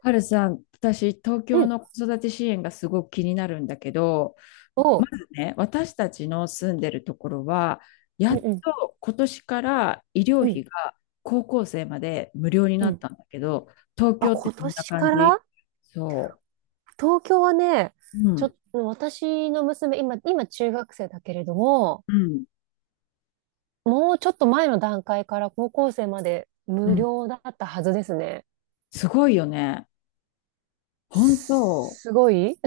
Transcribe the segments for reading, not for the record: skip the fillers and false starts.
はるさん、私、東う京ん。の子育て支援がすごく気になるんだけど、おまう。ずね、私たちの住んでるところは、やうっんうん。と今年から医う療ん。費が高校生まで無料にうなっん。たんだけど、東あ、京って今どんな年感かじ？らそ東京はね、う。うちょっん。と、私の娘、今中学生だけれども、うん。もうちょっと前の段階から高校生までう無ん。料だったはずですね。すごいよね。本当、すすごい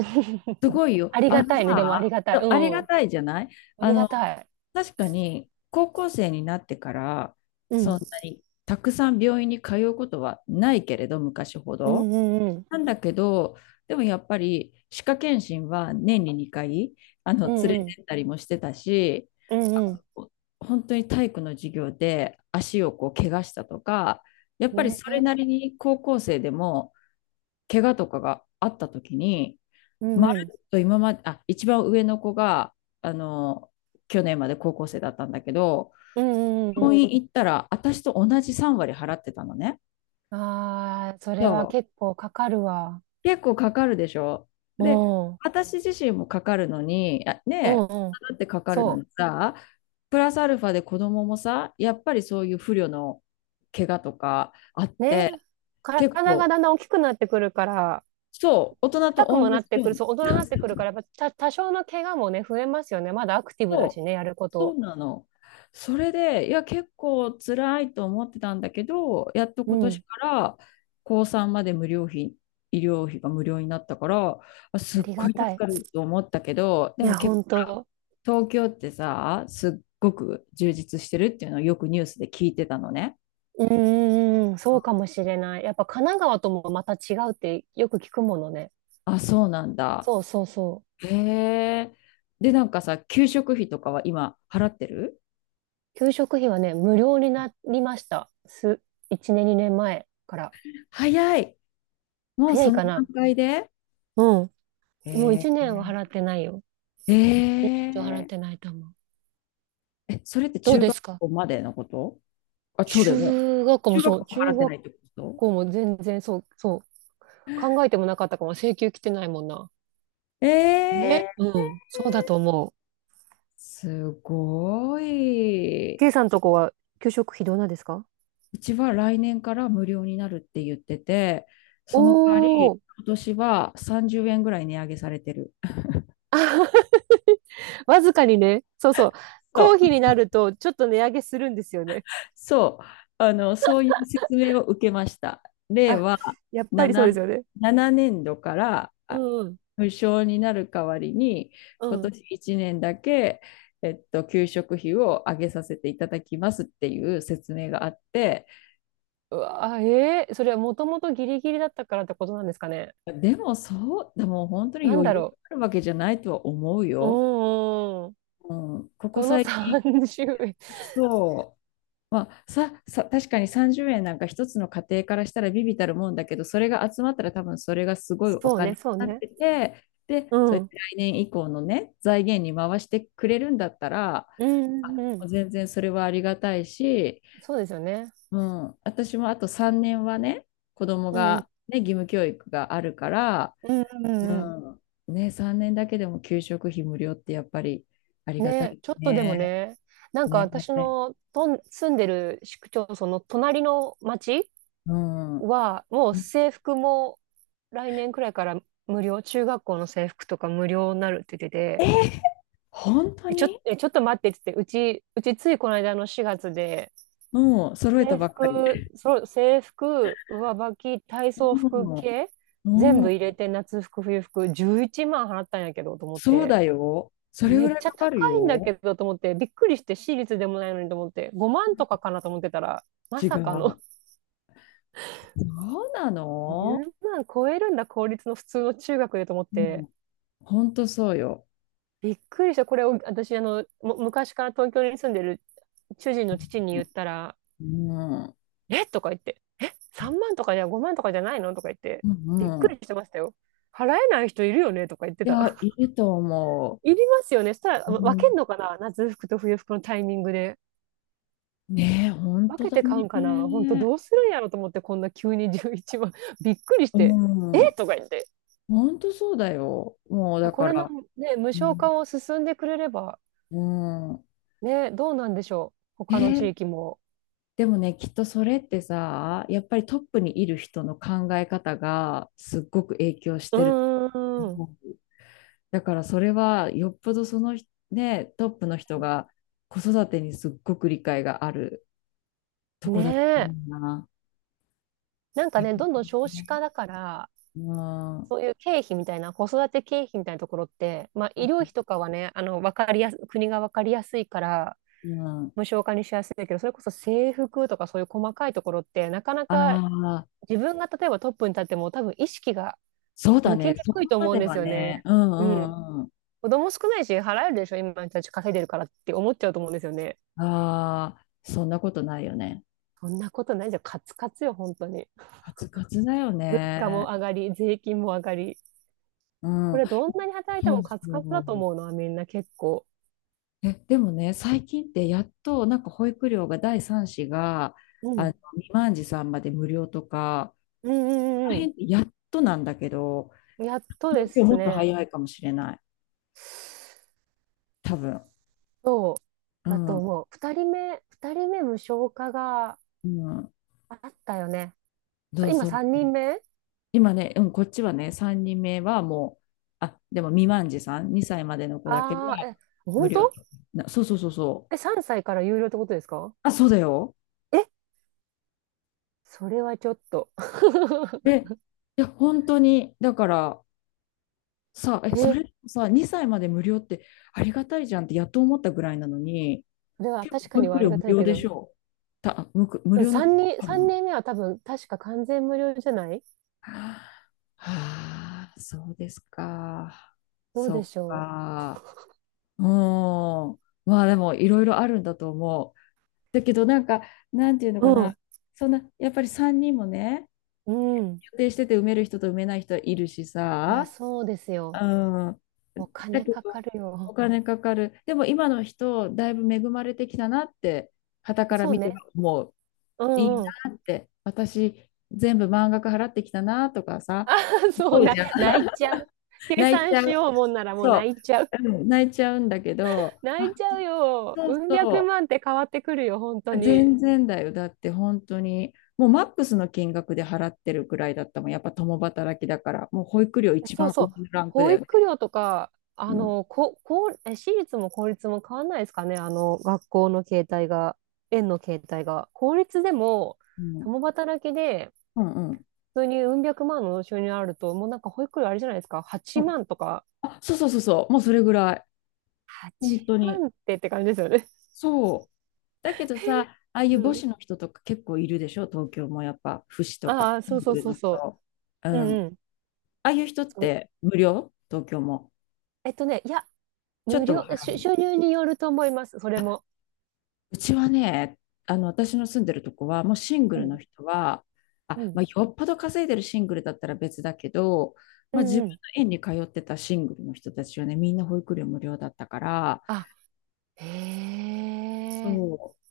すごい よ。ありあがのたいね。でもありさ、がたい。ありうがん。たいじゃない？あありがの、たい。確かに高校生になってからうそん。んなにたくさん病院に通うことはないけれど、昔ほうど。んうんうん。なんだけど、でもやっぱり歯科検診は年に2回う連んうれん。てったりもしてたし、うあんうの本当に体育の授業で足をこう怪我したとか、やっん。ぱりねそれえ。なりに高校生でも怪我とかがあった時に、うんまうん。るっと今まで、あ、一番上の子が、あの、去年まで高校生だったんだけど、うんうんうんう病院行ったら、私と同じ3割払ってたのね。ん。ああ、そそれは結う。構かかるわ。結構かかるでしょ。うで、ん。私自身もかかるのに、あうねんえ、うん。だってかかるのにそさ、プラスアルファで子供もさ、やっぱりそういう不慮の怪我とかあっう。て、ね。結体が構、だんだん大きくなってくるから、そう、大人と硬く同じもなってようくる、に。そう、大人にな ってくるから、やっぱた、多少の怪我もね、増えますよね。まだアクティブだしそう、ね、やるこそと。うなの。それで、いや、結構辛いと思ってたんだけど、やっとう今年ん。から高3まで無料費、医療費が無料になったから、あ、すあっりごがい助たい。かると思ったけど、でいもや、結本当。構東京ってさ、すっごく充実してるっていうのをよくニュースで聞いてたのね。うんうんうん、そうかもしれない。やっぱ神奈川ともまた違うってよく聞くものね。あ、そうなんだ。そうそうそう。へえ。で、なんかさ、給食費とかは今払ってる？給食費はね、無料になりました。1年、2年前から。早い。もう早そいのかな。段階でうん。もうえ1年は払っーてないよ。え1年以上払っーてないと思う。え、それってどう中で学すか？校までのこと？あ、そうだよね。中学校も中そ学う、校払中ってな学いってこと？校も全然そう、そう、考えてもなかったかも、請求来てないもんな。えねー、うん、そうだと思う。すごい。K さんとこは給食費どうなんですか？うちは来年から無料になるって言ってて、おその代わり、ー、今年は30円ぐらい値上げされてる。あ、わずかにね、そうそう、公そう費になるとちょっと値上げするんですよね。そう、そういう説明を受けました。令あ、和やっぱりそう7、ですよね。7年度からうん、無償になる代わりに、う今ん。年1年だけ、給食費を上げさせていただきますっていう説明があって、うわ、それはもともとギリギリだったからってことなんですかね。でもそう、でも本当になん余だ裕ろがあるわけじゃないとは思うう。うよ。ん、うん。うん、ここその最近、30円。そう。まあ、さ、確かに30円なんか一つの家庭からしたら微々たるもんだけど、それが集まったら多分それがすごいおそう金ね、にそうなっね。てて、で、うそうん。やうっんて来年以降のね、財源に回してくれるんだったら、うんうあ、ん。全然それはありがたいし、そうですよね。うん、私もあと3年はね、子供うん。がね、義務教育があるから、うんうんううんうん。ん、ね、3年だけでも給食費無料ってやっぱりありがたね、いちょっとでもね。ね、なんか私ね。の住んでる市区町村の隣の町うん。は、もう制服も来年くらいから無料、中学校の制服とか無料になるって言っえてー、て、本当えちょ、に？えちょっと待ってって言って、うちついこの間の4月で、もう揃えた制ばっかり。服、そう、制服、上履き、体操服う系、全ん、う部ん、入れて夏服、冬服、11万払ったんやけどと思っそうて、だよ。そえれめぐっらいちゃか高かるいんだけよ。どと思って、びっくりして、私立でもないのにと思って、5万とかかなと思ってたら、ま違さかの う。そうな の？10万超えるんだ、公立の普通の中学でと思っうて、ん、ほんとそうよ。びっくりした。これを私、昔から東京に住んでる主人の父に言ったら、うん、えとか言って、え ?3 万とかじゃ5万とかじゃないのとか言って、うびっん、うくりん。してましたよ。払えない人いるよねとか言っていた。や、いいと思いりますよね。そしたら、う。う分けんん、のかな夏服と冬服のタイミングで。ねえ、ほん分とけだて買うね。んかな本当どうするんやろと思って、こんな急に11万。びっくりしうて、えん、とか言って。ほんとそうだよ。もうだこかれの、ら、ね、無う償ん、化を進んでくれれば、うん。ね、どうなんでしょう。え他の地ー域も。でもね、きっとそれってさ、やっぱりトップにいる人の考え方がすっごく影響しうてるとーん。思う。だからそれはよっぽどその人、ね、トップの人が子育てにすっごく理解があるとねこだと思え。うな。なんへかえ、ね、どんどん少子化だから、うん、そういう経費みたいな、子育て経費みたいなところって、まあ、医療費とかはね、わかりやす、国がわかりやすいから、うん。無償化にしやすいけど、それこそ制服とかそういう細かいところって、なかなあかあ、自分が例えばトップに立っても、多分意識がそうだ向きね。にそこくいとま思うでんですはよね。ね。うん、ううん。ん、うん。子供少ないし、払えるでしょ、今の人たち稼いでるからって思っちゃうと思うんですよね。ああ、そんなことないよね。そんなことないじゃん、カツカツよ、本当に。カツカツだよ物価もね。上がり、税金も上がり。うこん。れどんなに働いてそもうカそツカツだとう。思うのはみんな結構。え、でもね、最近ってやっとなんか保育料が第三子がうん未満児さんまで無料とか、うんうあんうのんう辺ってやっとなんだけど、ん。やっとで東京もすっとね。早いかもしれない、多分。そううだとん、思う。二人目無償化がうん、あったよね。そさう今そ三う。人目今ね、うん、こっちはね、3人目はもう、あ、でも未満児さん、2歳までの子だけはああー、え、無本当？料とな、そうそうそうそえ、う。3歳から有料ってことですか？あ、そうだよ。え、それはちょっと。で、いや、本当に、だから、さあ、え、そえ、れさ、2歳まで無料ってありがたいじゃんってやっと思ったぐらいなのに、それは結構確か保には育あり料が無たい料けでしど。ょう。無うん料のとこ三人、ある三の？人目は多分確か完全無料じゃない？はあ、そうですか。どうでそしっょか。うん。まあでもいろいろあるんだと思う。だけどなんか、なんていうのかう？な。そんな、やっぱり3人もね、うん。うん。予定してて埋める人と埋めない人いるしいや、さ、そうですうよ。ん。おだ金けかかど、るおよ。金かかる。でも今の人、だいぶ恵まれてきたなって、傍からそう見てね。もういいうん なって、私、全部満額払ってきたなとかさ、そう思うな、じゃん。泣 いちゃう。計泣いち算ゃしう。ようもんならもうそ泣う。いちゃう。うん、泣いちゃうんだけど、泣あ、いちゃうよ。そううん百そ万って変わってくるよ、本当う。に。全然だよ。だって本当に、もうマックスの金額で払ってるくらいだったもん。やっぱ共働きだから、もう保育料一そう番そ上う。のランクだ保よね。育料とか、うん。こう、私立も公立も変わんないですかね、学校の形態が、園の形態が。公立でも、うん。共働きで、うん、うん。普通にうん百万の収入あると、もうなんか保育料あれじゃないですか、う8ん、万とか。あ、そうそうそうそう、もうそれぐらい。本8当に。万って感じですよね。そう。だけどさ、ああいうう母子ん。の人とか結構いるでしょ、東京もやっぱ、父子とか、ああ、シそンうグそうルそうのそ人。うう。うん。んうん。ああいう人っそて無料？東京も。えっとね、いや、ちょっ無とは料、払う。収入によると思います、それも。うちはね、私の住んでるとこは、もうシングうルのん、人は、うあ、ん、まあ、よっぽど稼いでるシングルだったら別だけど、うまあ、自ん、う分のん。園に通ってたシングルの人たちはね、みんな保育料無料だったから、あ、へえ、そう。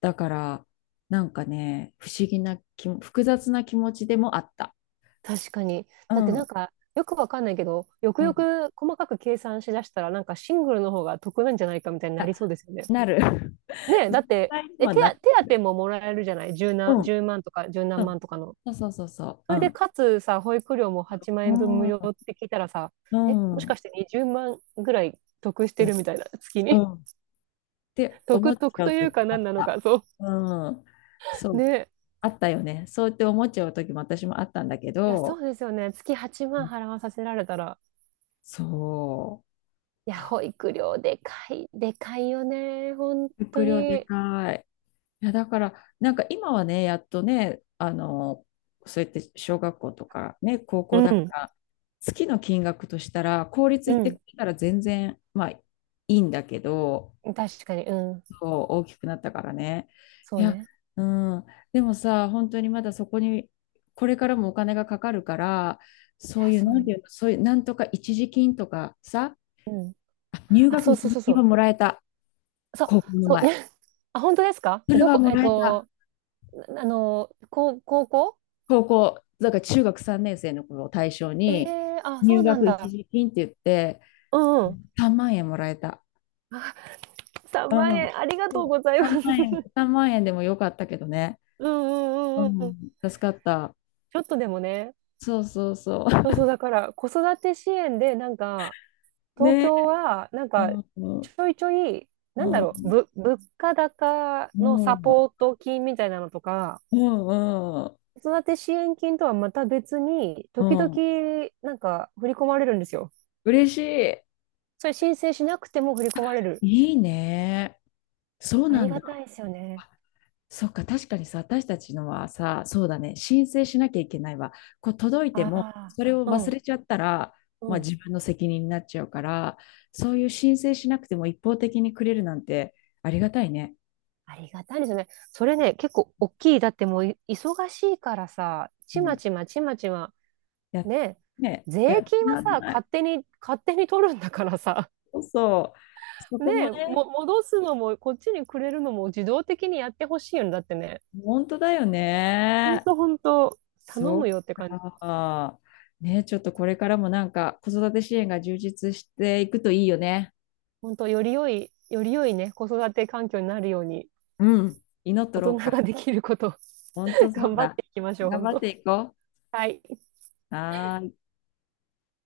だから、なんかね、不思議な気も、複雑な気持ちでもあった。確かに。うだってなんん、か、よくわかんないけど、よくうよん。く細かく計算しだしたら、なんかシングルの方が得なんじゃないかみたいになあ、りそうですよね。なる。ねえ、実だって、際にえ、は手なっ当、て手当る。ももらえるじゃない？十何、うん、十万とか十う何万ん。とかの。そうそうそうそそう。うれで、ん。かつさ、保育料も8万う円分無ん、料って聞いたらさ、うえ、もしん、かして20万ぐらい得してうるん、みたいな、月うに。ん。って思っ得、ち得ゃとういう時かあ何っなのた。か、そうん。そう。う。ね。あったよね。そうやって思っちゃう時も私もあったんだけいや、そど、うですよね。月8万払わさせられたら。そう。いや、あ、保育料でかい、でかいよね。本当迫力でに。かい。いや、だから、なんか今はね、やっとね、そうやって小学校とかね、高う校だかん。ら、月の金額としたら、公立う行ってくん。れたら全然、まあ、いいんだけど、確かに。うん。そう、大きくなったからね。そいうや、ね。うん、でもさ、本当にまだそこに、これからもお金がかかるから、いや、そういう、そうなんいていうの、そういう、なんとか一時金とかさ、ううん。入あ、学そう一そう時そう金そはう。もらえた、そう、高校のそう前。ね。あ、本当ですか？それどはこ、もらえた。高校高校、だから中学3年生の頃を対象えに、えー、あ、そ入うなん学一だ。時金って言って、うんうん。3万円もらえた。あ、3う万ん。円、ありがそとうう、ござい3ます。万円、3万円でもよかったけどね。ううんうんうんうん。ん。ち助かった。ょっとでもね、そうそうそそうそう、だから子育て支援で、なんか、う。東ねえ。京は、なんうか、ちん。ょいちょい、うなんだろう、ん。物価高うのサん。ポート金みたいなのとか、うん。うん。子育て支援金とはまた別に、う時ん、々、なんか、振り込まれるんですよ。嬉しい。それ申請しなくても振り込まれる。いいね。そうあなりんだ。がたいですよね。そっか、確かにさ、私たちのはさ、そうだね、申請しなきゃいけないわ。こう届いあても、それをあ、う忘ん、れちゃったら、うまあ、ん。自分の責任になっちゃうから、そういう申請しなくても一方的にくれるなんてありがたいね。ありがたいですよね。それね、結構大きい。だってもう忙しいからさ、うちまん。ちまちまちま、や、ねね、え、税や、金はなんさ、ない。勝手に、勝手に取るんだからさ、そうそう。そねこもえ、ね、戻すのも、こっちにくれるのも自動的にやってほしいよね。だってね、本当だよほんね。とほんと、頼むそよってっ感じ。か。ね、ちょっとこれからもなんか子育て支援が充実していくといいよね。ほんと、より良い、より良いね、子育て環境になるように、うん。祈っと大ろ人うがか。できること、本当 そう頑張っだ。ていきましょう、ほ頑ん張っと。ていこはい。う。はーい。